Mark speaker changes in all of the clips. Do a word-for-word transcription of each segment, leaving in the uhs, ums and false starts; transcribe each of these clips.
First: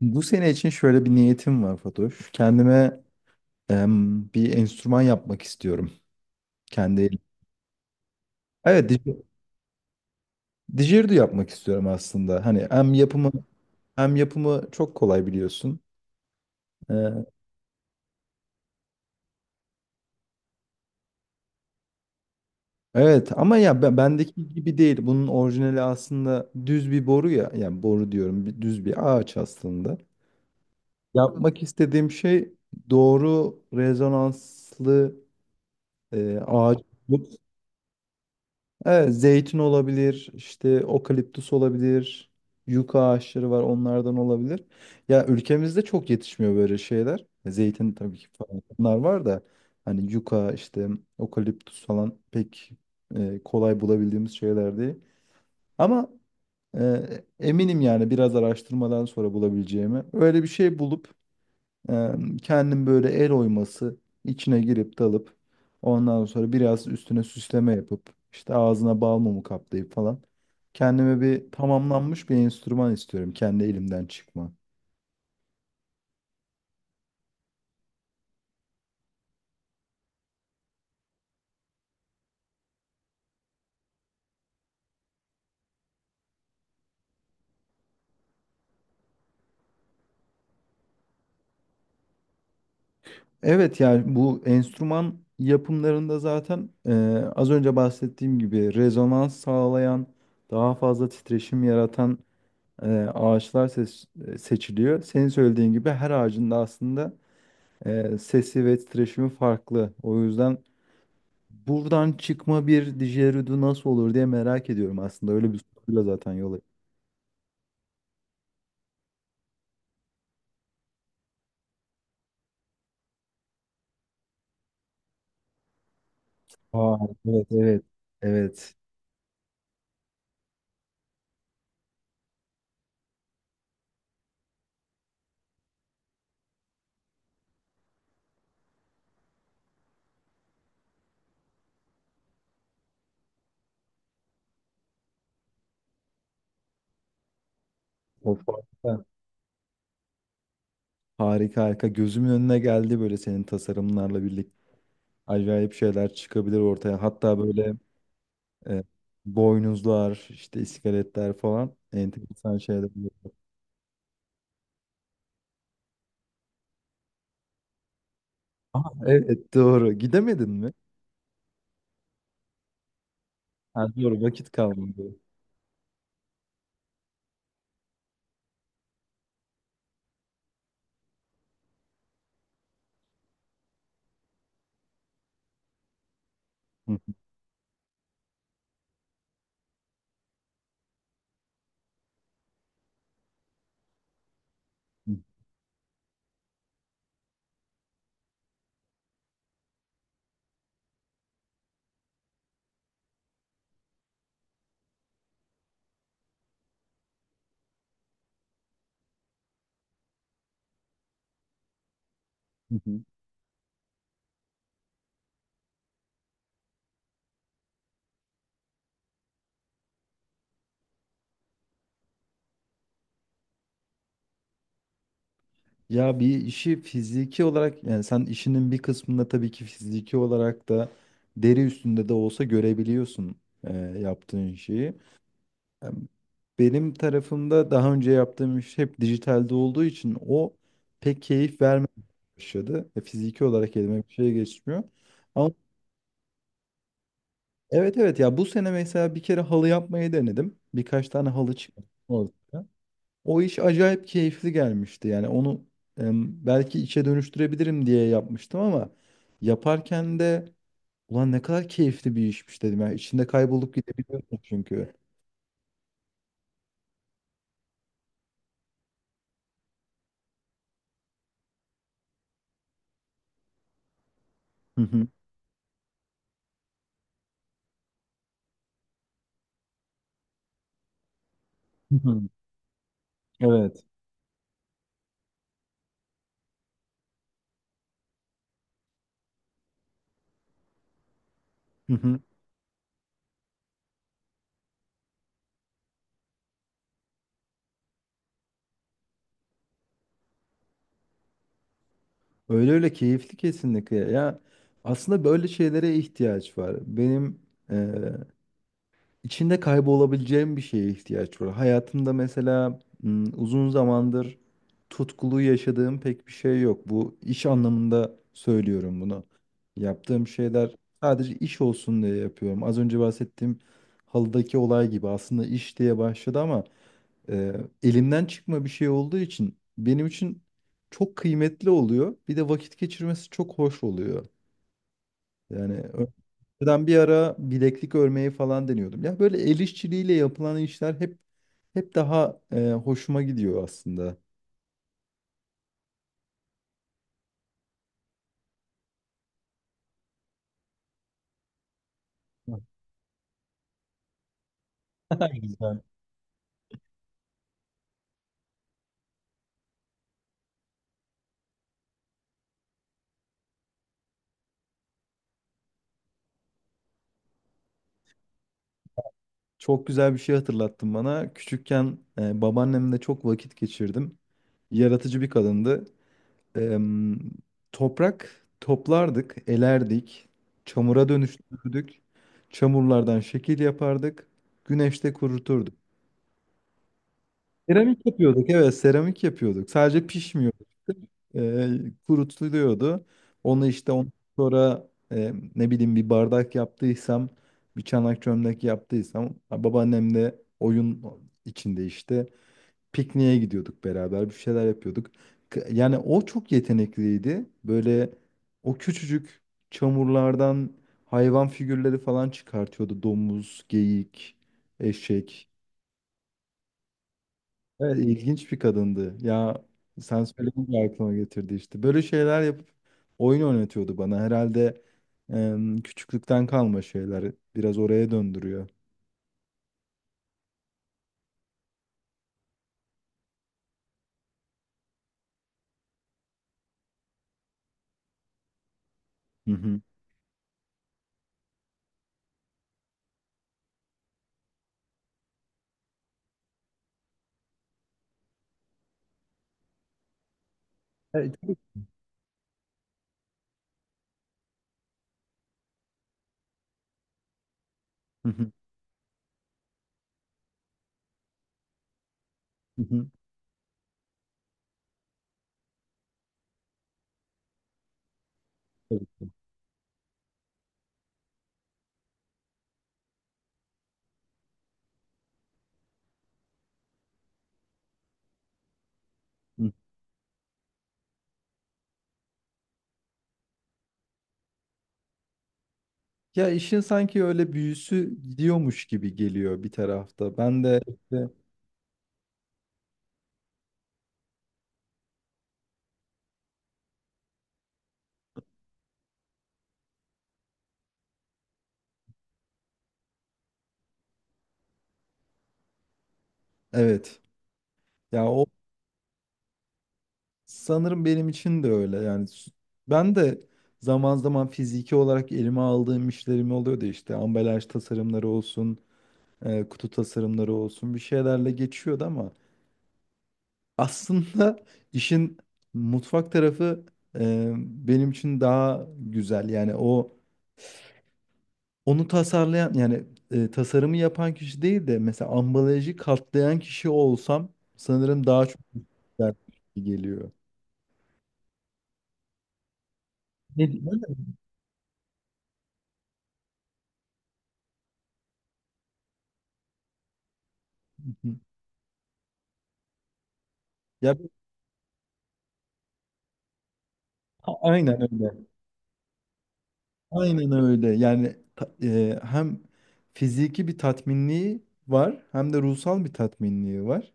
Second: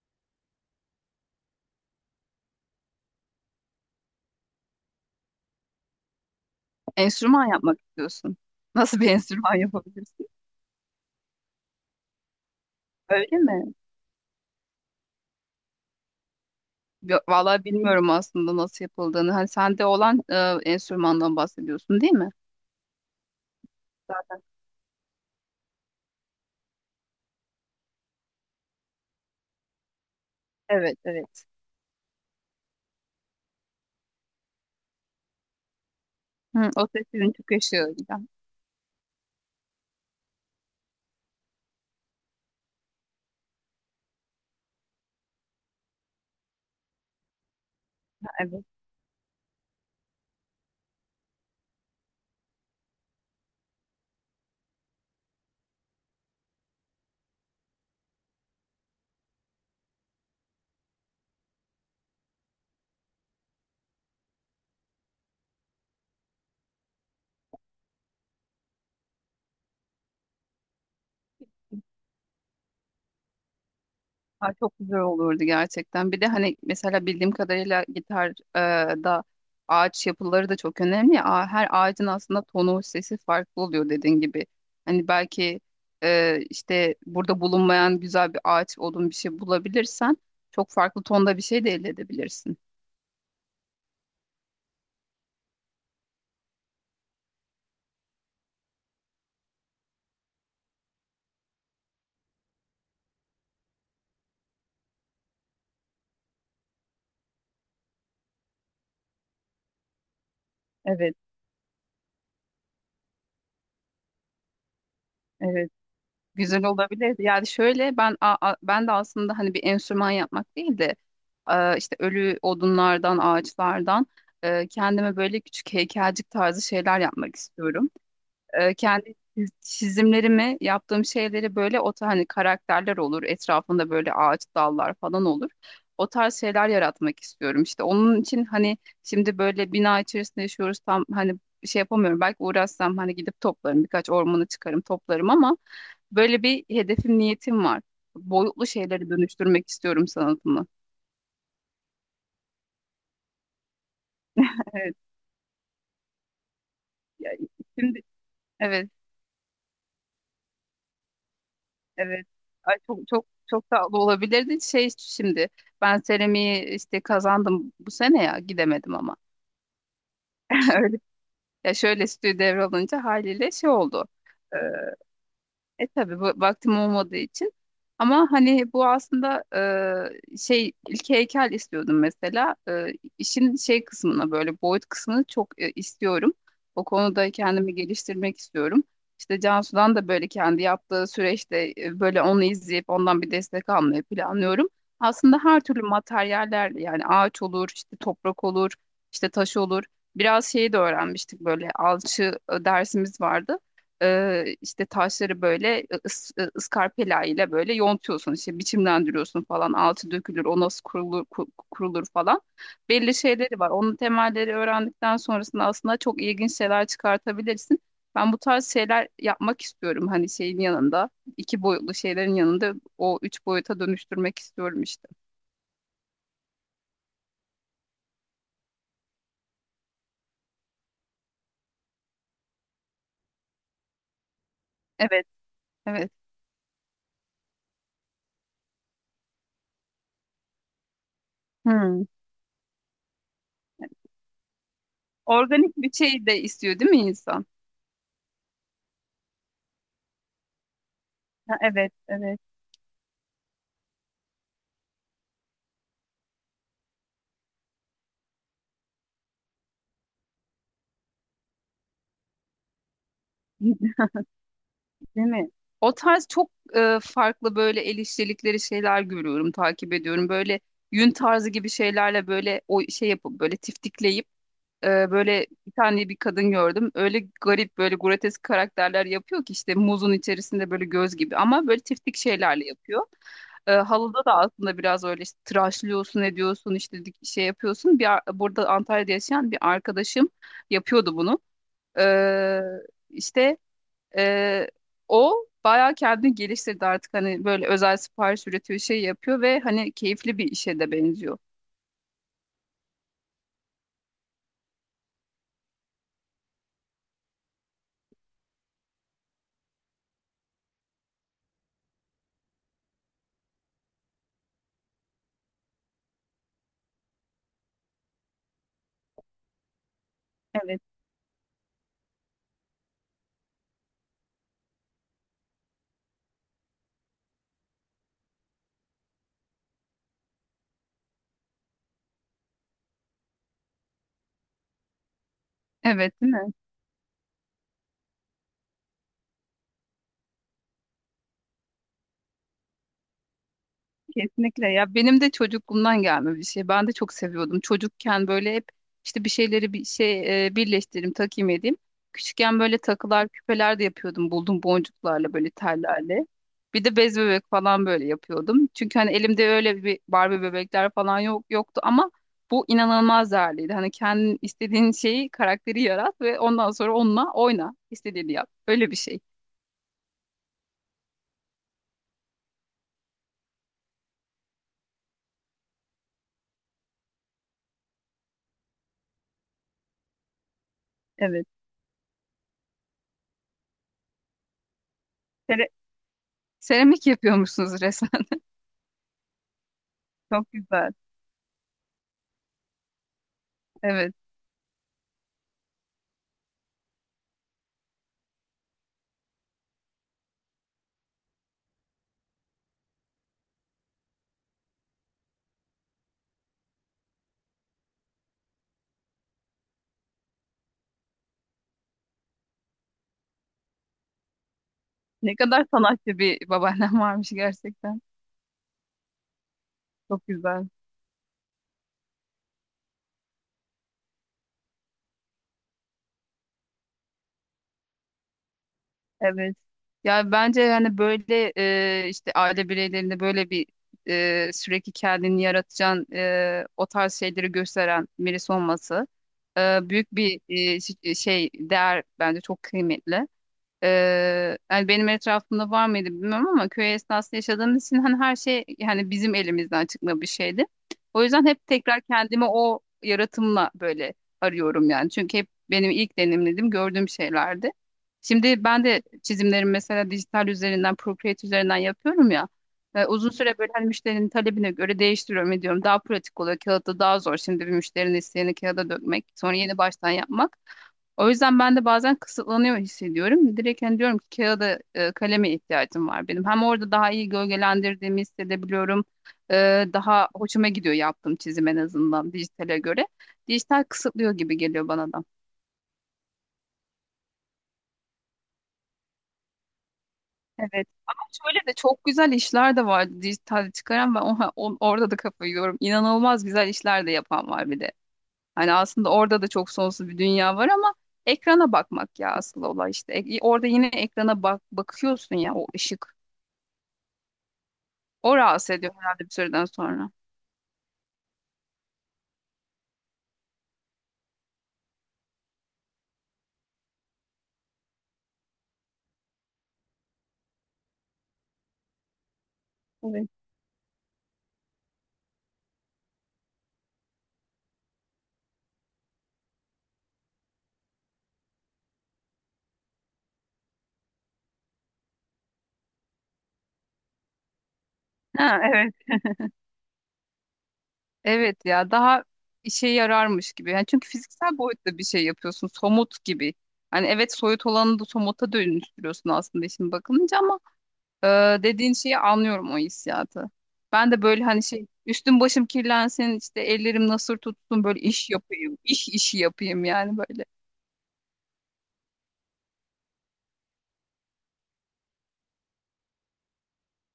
Speaker 1: Bu sene için şöyle bir niyetim var Fatoş. Kendime em, bir enstrüman yapmak istiyorum. Kendi elim.
Speaker 2: Enstrüman yapmak istiyorsun.
Speaker 1: Evet,
Speaker 2: Nasıl bir
Speaker 1: dij-
Speaker 2: enstrüman yapabilirsin?
Speaker 1: dijerdu yapmak istiyorum aslında. Hani hem yapımı
Speaker 2: Öyle mi?
Speaker 1: hem yapımı çok kolay biliyorsun.
Speaker 2: Yo-
Speaker 1: Ee,
Speaker 2: Vallahi bilmiyorum aslında nasıl yapıldığını. Hani sende olan e, enstrümandan bahsediyorsun, değil mi?
Speaker 1: evet ama ya ben-
Speaker 2: Zaten.
Speaker 1: bendeki gibi değil. Bunun orijinali aslında düz bir boru ya. Yani boru diyorum, bir- düz bir ağaç aslında.
Speaker 2: Evet, evet.
Speaker 1: Yapmak istediğim şey doğru rezonanslı e,
Speaker 2: Hı,
Speaker 1: ağaç.
Speaker 2: o ses sizin çok yaşıyor.
Speaker 1: Evet, zeytin olabilir, işte okaliptüs olabilir, yuka ağaçları var onlardan olabilir. Ya ülkemizde çok yetişmiyor böyle şeyler. Zeytin tabii ki falan
Speaker 2: Evet.
Speaker 1: bunlar var da hani yuka işte okaliptüs falan pek e, kolay bulabildiğimiz şeyler değil. Ama e, eminim yani biraz araştırmadan sonra bulabileceğimi. Öyle bir şey bulup ee, kendim böyle el oyması içine girip dalıp ondan sonra biraz üstüne süsleme yapıp işte ağzına bal mumu kaplayıp falan kendime bir tamamlanmış bir enstrüman istiyorum kendi elimden
Speaker 2: Ay,
Speaker 1: çıkma.
Speaker 2: çok güzel olurdu gerçekten. Bir de hani mesela bildiğim kadarıyla gitar e, da ağaç yapıları da çok önemli, ya. Ağa- Her ağacın aslında tonu, sesi farklı oluyor dediğin gibi. Hani belki e, işte burada bulunmayan güzel bir ağaç, odun bir şey bulabilirsen çok farklı tonda bir şey de elde edebilirsin.
Speaker 1: Evet yani bu enstrüman yapımlarında zaten e, az önce bahsettiğim gibi rezonans sağlayan daha fazla titreşim yaratan e, ağaçlar ses- e, seçiliyor. Senin söylediğin gibi her ağacın da aslında e, sesi ve titreşimi farklı. O yüzden
Speaker 2: Evet,
Speaker 1: buradan çıkma bir Didgeridoo nasıl olur diye merak ediyorum aslında. Öyle bir
Speaker 2: evet.
Speaker 1: soruyla zaten yola.
Speaker 2: Güzel olabilirdi. Yani şöyle ben a- a- ben de aslında hani bir enstrüman yapmak değil de e, işte ölü odunlardan, ağaçlardan e, kendime böyle küçük heykelcik tarzı
Speaker 1: Aa,
Speaker 2: şeyler yapmak
Speaker 1: evet evet.
Speaker 2: istiyorum.
Speaker 1: Evet.
Speaker 2: E, kendi çiz- çizimlerimi, yaptığım şeyleri böyle o ta- hani karakterler olur, etrafında böyle ağaç dallar falan olur. O tarz şeyler yaratmak istiyorum. İşte onun için hani şimdi böyle bina içerisinde yaşıyoruz, tam hani şey yapamıyorum. Belki uğraşsam hani gidip toplarım, birkaç ormanı çıkarım, toplarım ama böyle bir hedefim, niyetim var.
Speaker 1: O
Speaker 2: Boyutlu
Speaker 1: farklı.
Speaker 2: şeyleri dönüştürmek istiyorum sanatımı.
Speaker 1: Harika harika. Gözümün önüne geldi böyle senin tasarımlarla birlikte.
Speaker 2: Evet.
Speaker 1: Acayip şeyler çıkabilir ortaya.
Speaker 2: Ya,
Speaker 1: Hatta böyle
Speaker 2: şimdi
Speaker 1: e,
Speaker 2: evet,
Speaker 1: boynuzlar, işte iskeletler falan.
Speaker 2: evet.
Speaker 1: Enteresan
Speaker 2: Ay,
Speaker 1: şeyler.
Speaker 2: çok çok çok tatlı olabilirdi. Şey, şimdi ben seramiği işte kazandım bu sene ya,
Speaker 1: Aa,
Speaker 2: gidemedim ama.
Speaker 1: evet doğru. Gidemedin mi?
Speaker 2: Öyle. Ya şöyle, stüdyo devralınca haliyle şey
Speaker 1: Ha,
Speaker 2: oldu.
Speaker 1: doğru vakit
Speaker 2: Ee,
Speaker 1: kalmadı.
Speaker 2: E tabii bu, vaktim olmadığı için. Ama hani bu aslında e, şey, ilk heykel istiyordum mesela. E, işin şey kısmına, böyle boyut kısmını çok e, istiyorum. O konuda kendimi geliştirmek istiyorum. İşte Cansu'dan da böyle kendi yaptığı süreçte e, böyle onu izleyip ondan bir destek almayı planlıyorum. Aslında her türlü materyallerle, yani ağaç olur, işte toprak olur, işte taş olur. Biraz şeyi de öğrenmiştik, böyle alçı e, dersimiz vardı. e, işte taşları böyle ıs, e, ıskarpela ile böyle yontuyorsun, işte biçimlendiriyorsun falan, altı dökülür, o nasıl kurulur, ku- kurulur falan, belli şeyleri var onun, temelleri öğrendikten sonrasında aslında çok ilginç şeyler çıkartabilirsin. Ben bu tarz şeyler yapmak istiyorum, hani şeyin yanında, iki boyutlu şeylerin yanında o üç boyuta dönüştürmek istiyorum işte.
Speaker 1: Ya bir işi fiziki olarak yani sen işinin bir kısmında tabii ki fiziki olarak da deri üstünde de olsa görebiliyorsun e, yaptığın şeyi.
Speaker 2: Evet,
Speaker 1: Em,
Speaker 2: evet.
Speaker 1: Benim tarafımda daha önce yaptığım iş hep dijitalde olduğu için o pek keyif vermeye
Speaker 2: Hmm.
Speaker 1: başladı. E, fiziki olarak elime bir şey geçmiyor. Ama
Speaker 2: Organik bir şey de istiyor değil mi insan.
Speaker 1: evet evet ya bu sene mesela bir kere halı yapmayı denedim. Birkaç tane halı
Speaker 2: Ha,
Speaker 1: çıktı
Speaker 2: evet, evet.
Speaker 1: ortaya. O iş acayip keyifli gelmişti. Yani onu em, belki işe dönüştürebilirim diye yapmıştım ama yaparken de ulan ne kadar keyifli bir işmiş dedim. Yani içinde kaybolup gidebiliyorsun çünkü.
Speaker 2: Değil mi? O tarz çok e, farklı böyle el işçilikleri şeyler görüyorum, takip ediyorum. Böyle yün tarzı gibi şeylerle böyle o şey yapıp böyle tiftikleyip
Speaker 1: Hı
Speaker 2: e,
Speaker 1: hı.
Speaker 2: böyle bir tane bir kadın gördüm. Öyle garip böyle grotesk karakterler yapıyor ki, işte muzun içerisinde böyle göz gibi ama böyle
Speaker 1: Hı
Speaker 2: tiftik
Speaker 1: hı.
Speaker 2: şeylerle yapıyor. E,
Speaker 1: Evet.
Speaker 2: halıda da aslında biraz öyle işte tıraşlıyorsun, ediyorsun, işte dik- şey yapıyorsun. Bir, ar- burada Antalya'da yaşayan bir arkadaşım yapıyordu bunu.
Speaker 1: Hı hı.
Speaker 2: E, işte ee, o bayağı kendini geliştirdi artık, hani böyle özel sipariş üretiyor, şey yapıyor ve hani keyifli bir işe de benziyor.
Speaker 1: Öyle öyle keyifli kesinlikle. Ya aslında böyle şeylere ihtiyaç var. Benim içinde kaybolabileceğim bir şeye ihtiyaç var. Hayatımda mesela m, uzun zamandır tutkulu yaşadığım pek bir şey yok. Bu iş anlamında söylüyorum bunu. Yaptığım şeyler
Speaker 2: Evet.
Speaker 1: sadece iş olsun diye yapıyorum. Az önce bahsettiğim halıdaki olay gibi aslında iş diye başladı ama e, elimden çıkma bir şey olduğu için benim için çok kıymetli oluyor. Bir de vakit geçirmesi çok hoş oluyor. Yani
Speaker 2: Evet, değil mi?
Speaker 1: ben bir ara bileklik örmeyi falan deniyordum. Ya böyle el işçiliğiyle yapılan işler hep hep daha e, hoşuma gidiyor aslında.
Speaker 2: Kesinlikle ya, benim de çocukluğumdan gelme bir şey. Ben de çok seviyordum. Çocukken böyle hep işte bir şeyleri bir şey e, birleştireyim, takayım, edeyim.
Speaker 1: Hı.
Speaker 2: Küçükken
Speaker 1: Ne
Speaker 2: böyle takılar, küpeler de yapıyordum. Buldum
Speaker 1: kadar
Speaker 2: boncuklarla böyle
Speaker 1: güzel.
Speaker 2: tellerle. Bir de bez bebek falan böyle yapıyordum. Çünkü hani elimde öyle bir Barbie bebekler falan yok yoktu ama bu inanılmaz değerliydi. Hani kendin istediğin şeyi, karakteri yarat ve ondan sonra onunla oyna, istediğini yap. Öyle bir şey.
Speaker 1: Çok güzel bir şey hatırlattın bana. Küçükken e, babaannemle çok vakit geçirdim. Yaratıcı bir kadındı. Em, toprak toplardık, elerdik, çamura
Speaker 2: Evet.
Speaker 1: dönüştürdük. Çamurlardan şekil yapardık, güneşte
Speaker 2: Sere-
Speaker 1: kuruturduk.
Speaker 2: Seramik yapıyormuşsunuz
Speaker 1: Seramik
Speaker 2: resmen.
Speaker 1: yapıyorduk, evet seramik yapıyorduk. Sadece
Speaker 2: Çok
Speaker 1: pişmiyorduk.
Speaker 2: güzel.
Speaker 1: Ee, kurutuluyordu. Onu işte ondan
Speaker 2: Evet.
Speaker 1: sonra e, ne bileyim bir bardak yaptıysam bir çanak çömlek yaptıysam ha, oyun içinde işte pikniğe gidiyorduk, beraber bir şeyler yapıyorduk. K- Yani o çok yetenekliydi. Böyle o küçücük çamurlardan hayvan figürleri falan çıkartıyordu. Domuz, geyik,
Speaker 2: Ne
Speaker 1: eşek.
Speaker 2: kadar sanatçı bir babaannem varmış
Speaker 1: Evet,
Speaker 2: gerçekten.
Speaker 1: ilginç bir kadındı. Ya sen
Speaker 2: Çok güzel.
Speaker 1: söyleyince aklıma getirdi işte. Böyle şeyler yapıp oyun oynatıyordu bana. Herhalde em, küçüklükten kalma şeyler biraz oraya döndürüyor.
Speaker 2: Evet. Ya bence yani böyle e, işte aile bireylerinde böyle bir e, sürekli kendini yaratacağın e, o tarz şeyleri gösteren birisi olması
Speaker 1: Hı
Speaker 2: e,
Speaker 1: hı.
Speaker 2: büyük bir e, ş- şey değer, bence çok kıymetli. Ee, yani benim etrafımda var mıydı bilmiyorum ama köy esnasında yaşadığımız için hani her şey yani bizim elimizden çıkma bir şeydi. O
Speaker 1: Evet,
Speaker 2: yüzden
Speaker 1: tabii.
Speaker 2: hep tekrar kendimi o yaratımla böyle arıyorum yani. Çünkü hep benim ilk deneyimlediğim, gördüğüm şeylerdi.
Speaker 1: Hı hı,
Speaker 2: Şimdi ben de çizimlerimi mesela dijital üzerinden, Procreate üzerinden yapıyorum ya.
Speaker 1: hı
Speaker 2: Ee,
Speaker 1: hı.
Speaker 2: uzun süre böyle hani müşterinin talebine göre değiştiriyorum, ediyorum. Daha pratik oluyor. Kağıtta daha zor şimdi bir müşterinin isteğini kağıda
Speaker 1: Tabii
Speaker 2: dökmek,
Speaker 1: ki.
Speaker 2: sonra yeni baştan yapmak. O yüzden ben de bazen kısıtlanıyor hissediyorum. Direkt hani diyorum ki kağıda, e, kaleme ihtiyacım var benim. Hem orada daha iyi gölgelendirdiğimi hissedebiliyorum. E,
Speaker 1: Hı.
Speaker 2: daha hoşuma gidiyor yaptığım çizim, en azından dijitale göre. Dijital kısıtlıyor gibi geliyor bana da.
Speaker 1: Ya işin sanki öyle büyüsü gidiyormuş gibi geliyor bir tarafta. Ben de
Speaker 2: Evet. Ama
Speaker 1: işte
Speaker 2: şöyle de çok güzel işler de vardı dijitalde çıkaran. Ben o- o- orada da kafayı yiyorum. İnanılmaz güzel işler de yapan var bir de. Hani aslında orada da çok sonsuz bir dünya var ama ekrana bakmak ya asıl olay işte. E, orada yine ekrana bak bakıyorsun ya, o ışık.
Speaker 1: evet. Ya
Speaker 2: O
Speaker 1: o
Speaker 2: rahatsız ediyor herhalde bir süreden sonra.
Speaker 1: sanırım benim için de öyle. Yani s- ben de zaman zaman fiziki olarak elime aldığım işlerim oluyordu, işte ambalaj tasarımları olsun, e, kutu tasarımları olsun, bir şeylerle geçiyordu ama
Speaker 2: Evet.
Speaker 1: aslında işin mutfak tarafı e, benim için daha güzel. Yani o onu tasarlayan yani e, tasarımı yapan kişi değil de mesela ambalajı katlayan kişi olsam sanırım daha çok
Speaker 2: Ha, evet.
Speaker 1: güzel geliyor.
Speaker 2: Evet ya, daha işe yararmış
Speaker 1: Ne
Speaker 2: gibi. Yani
Speaker 1: diyeyim, öyle
Speaker 2: çünkü
Speaker 1: mi?
Speaker 2: fiziksel boyutta bir şey yapıyorsun. Somut gibi. Hani evet, soyut olanı da somuta dönüştürüyorsun aslında işin bakılınca ama e, dediğin şeyi anlıyorum, o hissiyatı. Ben
Speaker 1: Ya
Speaker 2: de
Speaker 1: bu-
Speaker 2: böyle hani şey, üstüm başım kirlensin, işte ellerim nasır
Speaker 1: a-
Speaker 2: tutsun, böyle
Speaker 1: aynen
Speaker 2: iş
Speaker 1: öyle.
Speaker 2: yapayım, iş işi yapayım yani, böyle.
Speaker 1: Aynen öyle. Yani ta- e, hem fiziki bir tatminliği var hem de ruhsal bir tatminliği var.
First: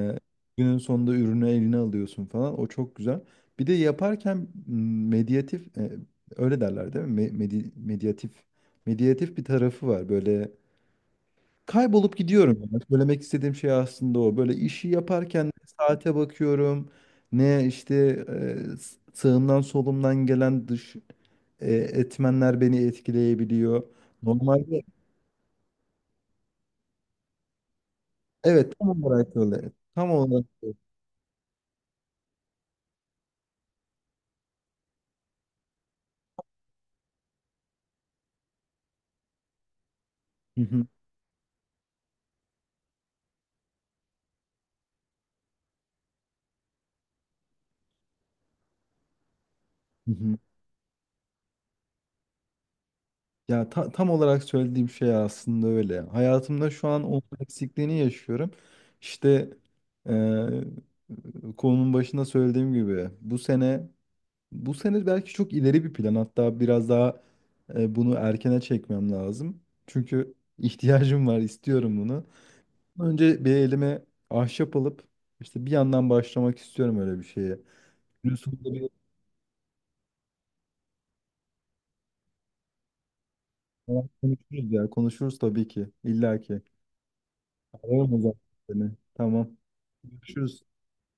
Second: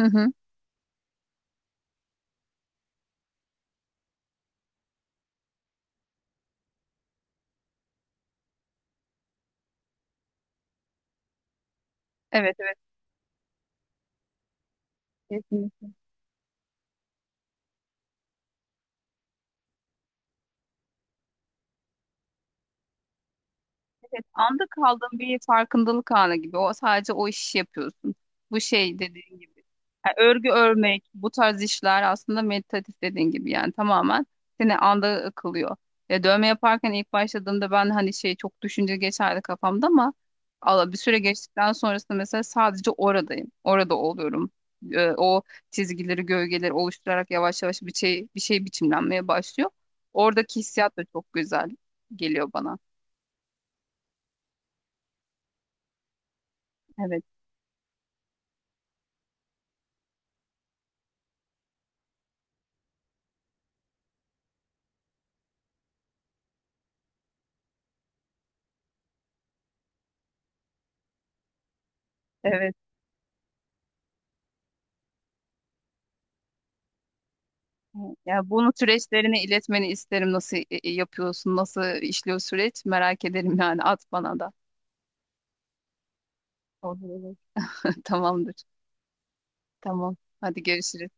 Speaker 2: Hı hı.
Speaker 1: günün sonunda ürünü eline alıyorsun falan. O çok güzel. Bir de yaparken m, medyatif, e, öyle derler değil mi? Me- medi- medyatif medyatif bir tarafı var. Böyle kaybolup
Speaker 2: Evet,
Speaker 1: gidiyorum.
Speaker 2: evet.
Speaker 1: Yani. Söylemek istediğim şey aslında o. Böyle işi yaparken ne
Speaker 2: Kesinlikle.
Speaker 1: saate bakıyorum. Ne işte e, s- sağımdan solumdan gelen dış e, etmenler beni etkileyebiliyor.
Speaker 2: Evet, anda
Speaker 1: Normalde
Speaker 2: kaldığın bir farkındalık anı gibi. O, sadece o işi yapıyorsun. Bu
Speaker 1: evet,
Speaker 2: şey
Speaker 1: tam olarak
Speaker 2: dediğin gibi,
Speaker 1: öyle. Tam
Speaker 2: yani
Speaker 1: olarak
Speaker 2: örgü
Speaker 1: öyle.
Speaker 2: örmek, bu tarz işler aslında meditatif, dediğin gibi yani tamamen seni anda kılıyor. Ya, dövme yaparken ilk başladığımda ben hani şey, çok düşünce geçerdi kafamda ama Allah, bir süre geçtikten sonrasında mesela sadece oradayım. Orada oluyorum. Ee, o çizgileri, gölgeleri oluşturarak yavaş yavaş bir şey bir şey biçimlenmeye başlıyor. Oradaki hissiyat da çok güzel geliyor bana.
Speaker 1: Ya ta- tam olarak söylediğim şey aslında öyle. Hayatımda şu an onun
Speaker 2: Evet.
Speaker 1: eksikliğini yaşıyorum. İşte eee konunun başında söylediğim gibi bu sene, bu sene belki çok ileri bir plan. Hatta biraz daha e, bunu erkene çekmem lazım. Çünkü ihtiyacım var, istiyorum bunu.
Speaker 2: Evet.
Speaker 1: Önce bir elime ahşap alıp işte bir yandan başlamak istiyorum öyle bir şeye.
Speaker 2: Ya,
Speaker 1: Biliyorsun
Speaker 2: bunu
Speaker 1: da bir
Speaker 2: süreçlerini iletmeni isterim. Nasıl e, e, yapıyorsun? Nasıl işliyor süreç? Merak ederim yani. At bana da.
Speaker 1: konuşuruz ya. Konuşuruz tabii ki. İlla ki.
Speaker 2: Olur, olur.
Speaker 1: Ararım o zaman
Speaker 2: Tamamdır.
Speaker 1: seni. Tamam.
Speaker 2: Tamam. Hadi
Speaker 1: Görüşürüz.
Speaker 2: görüşürüz.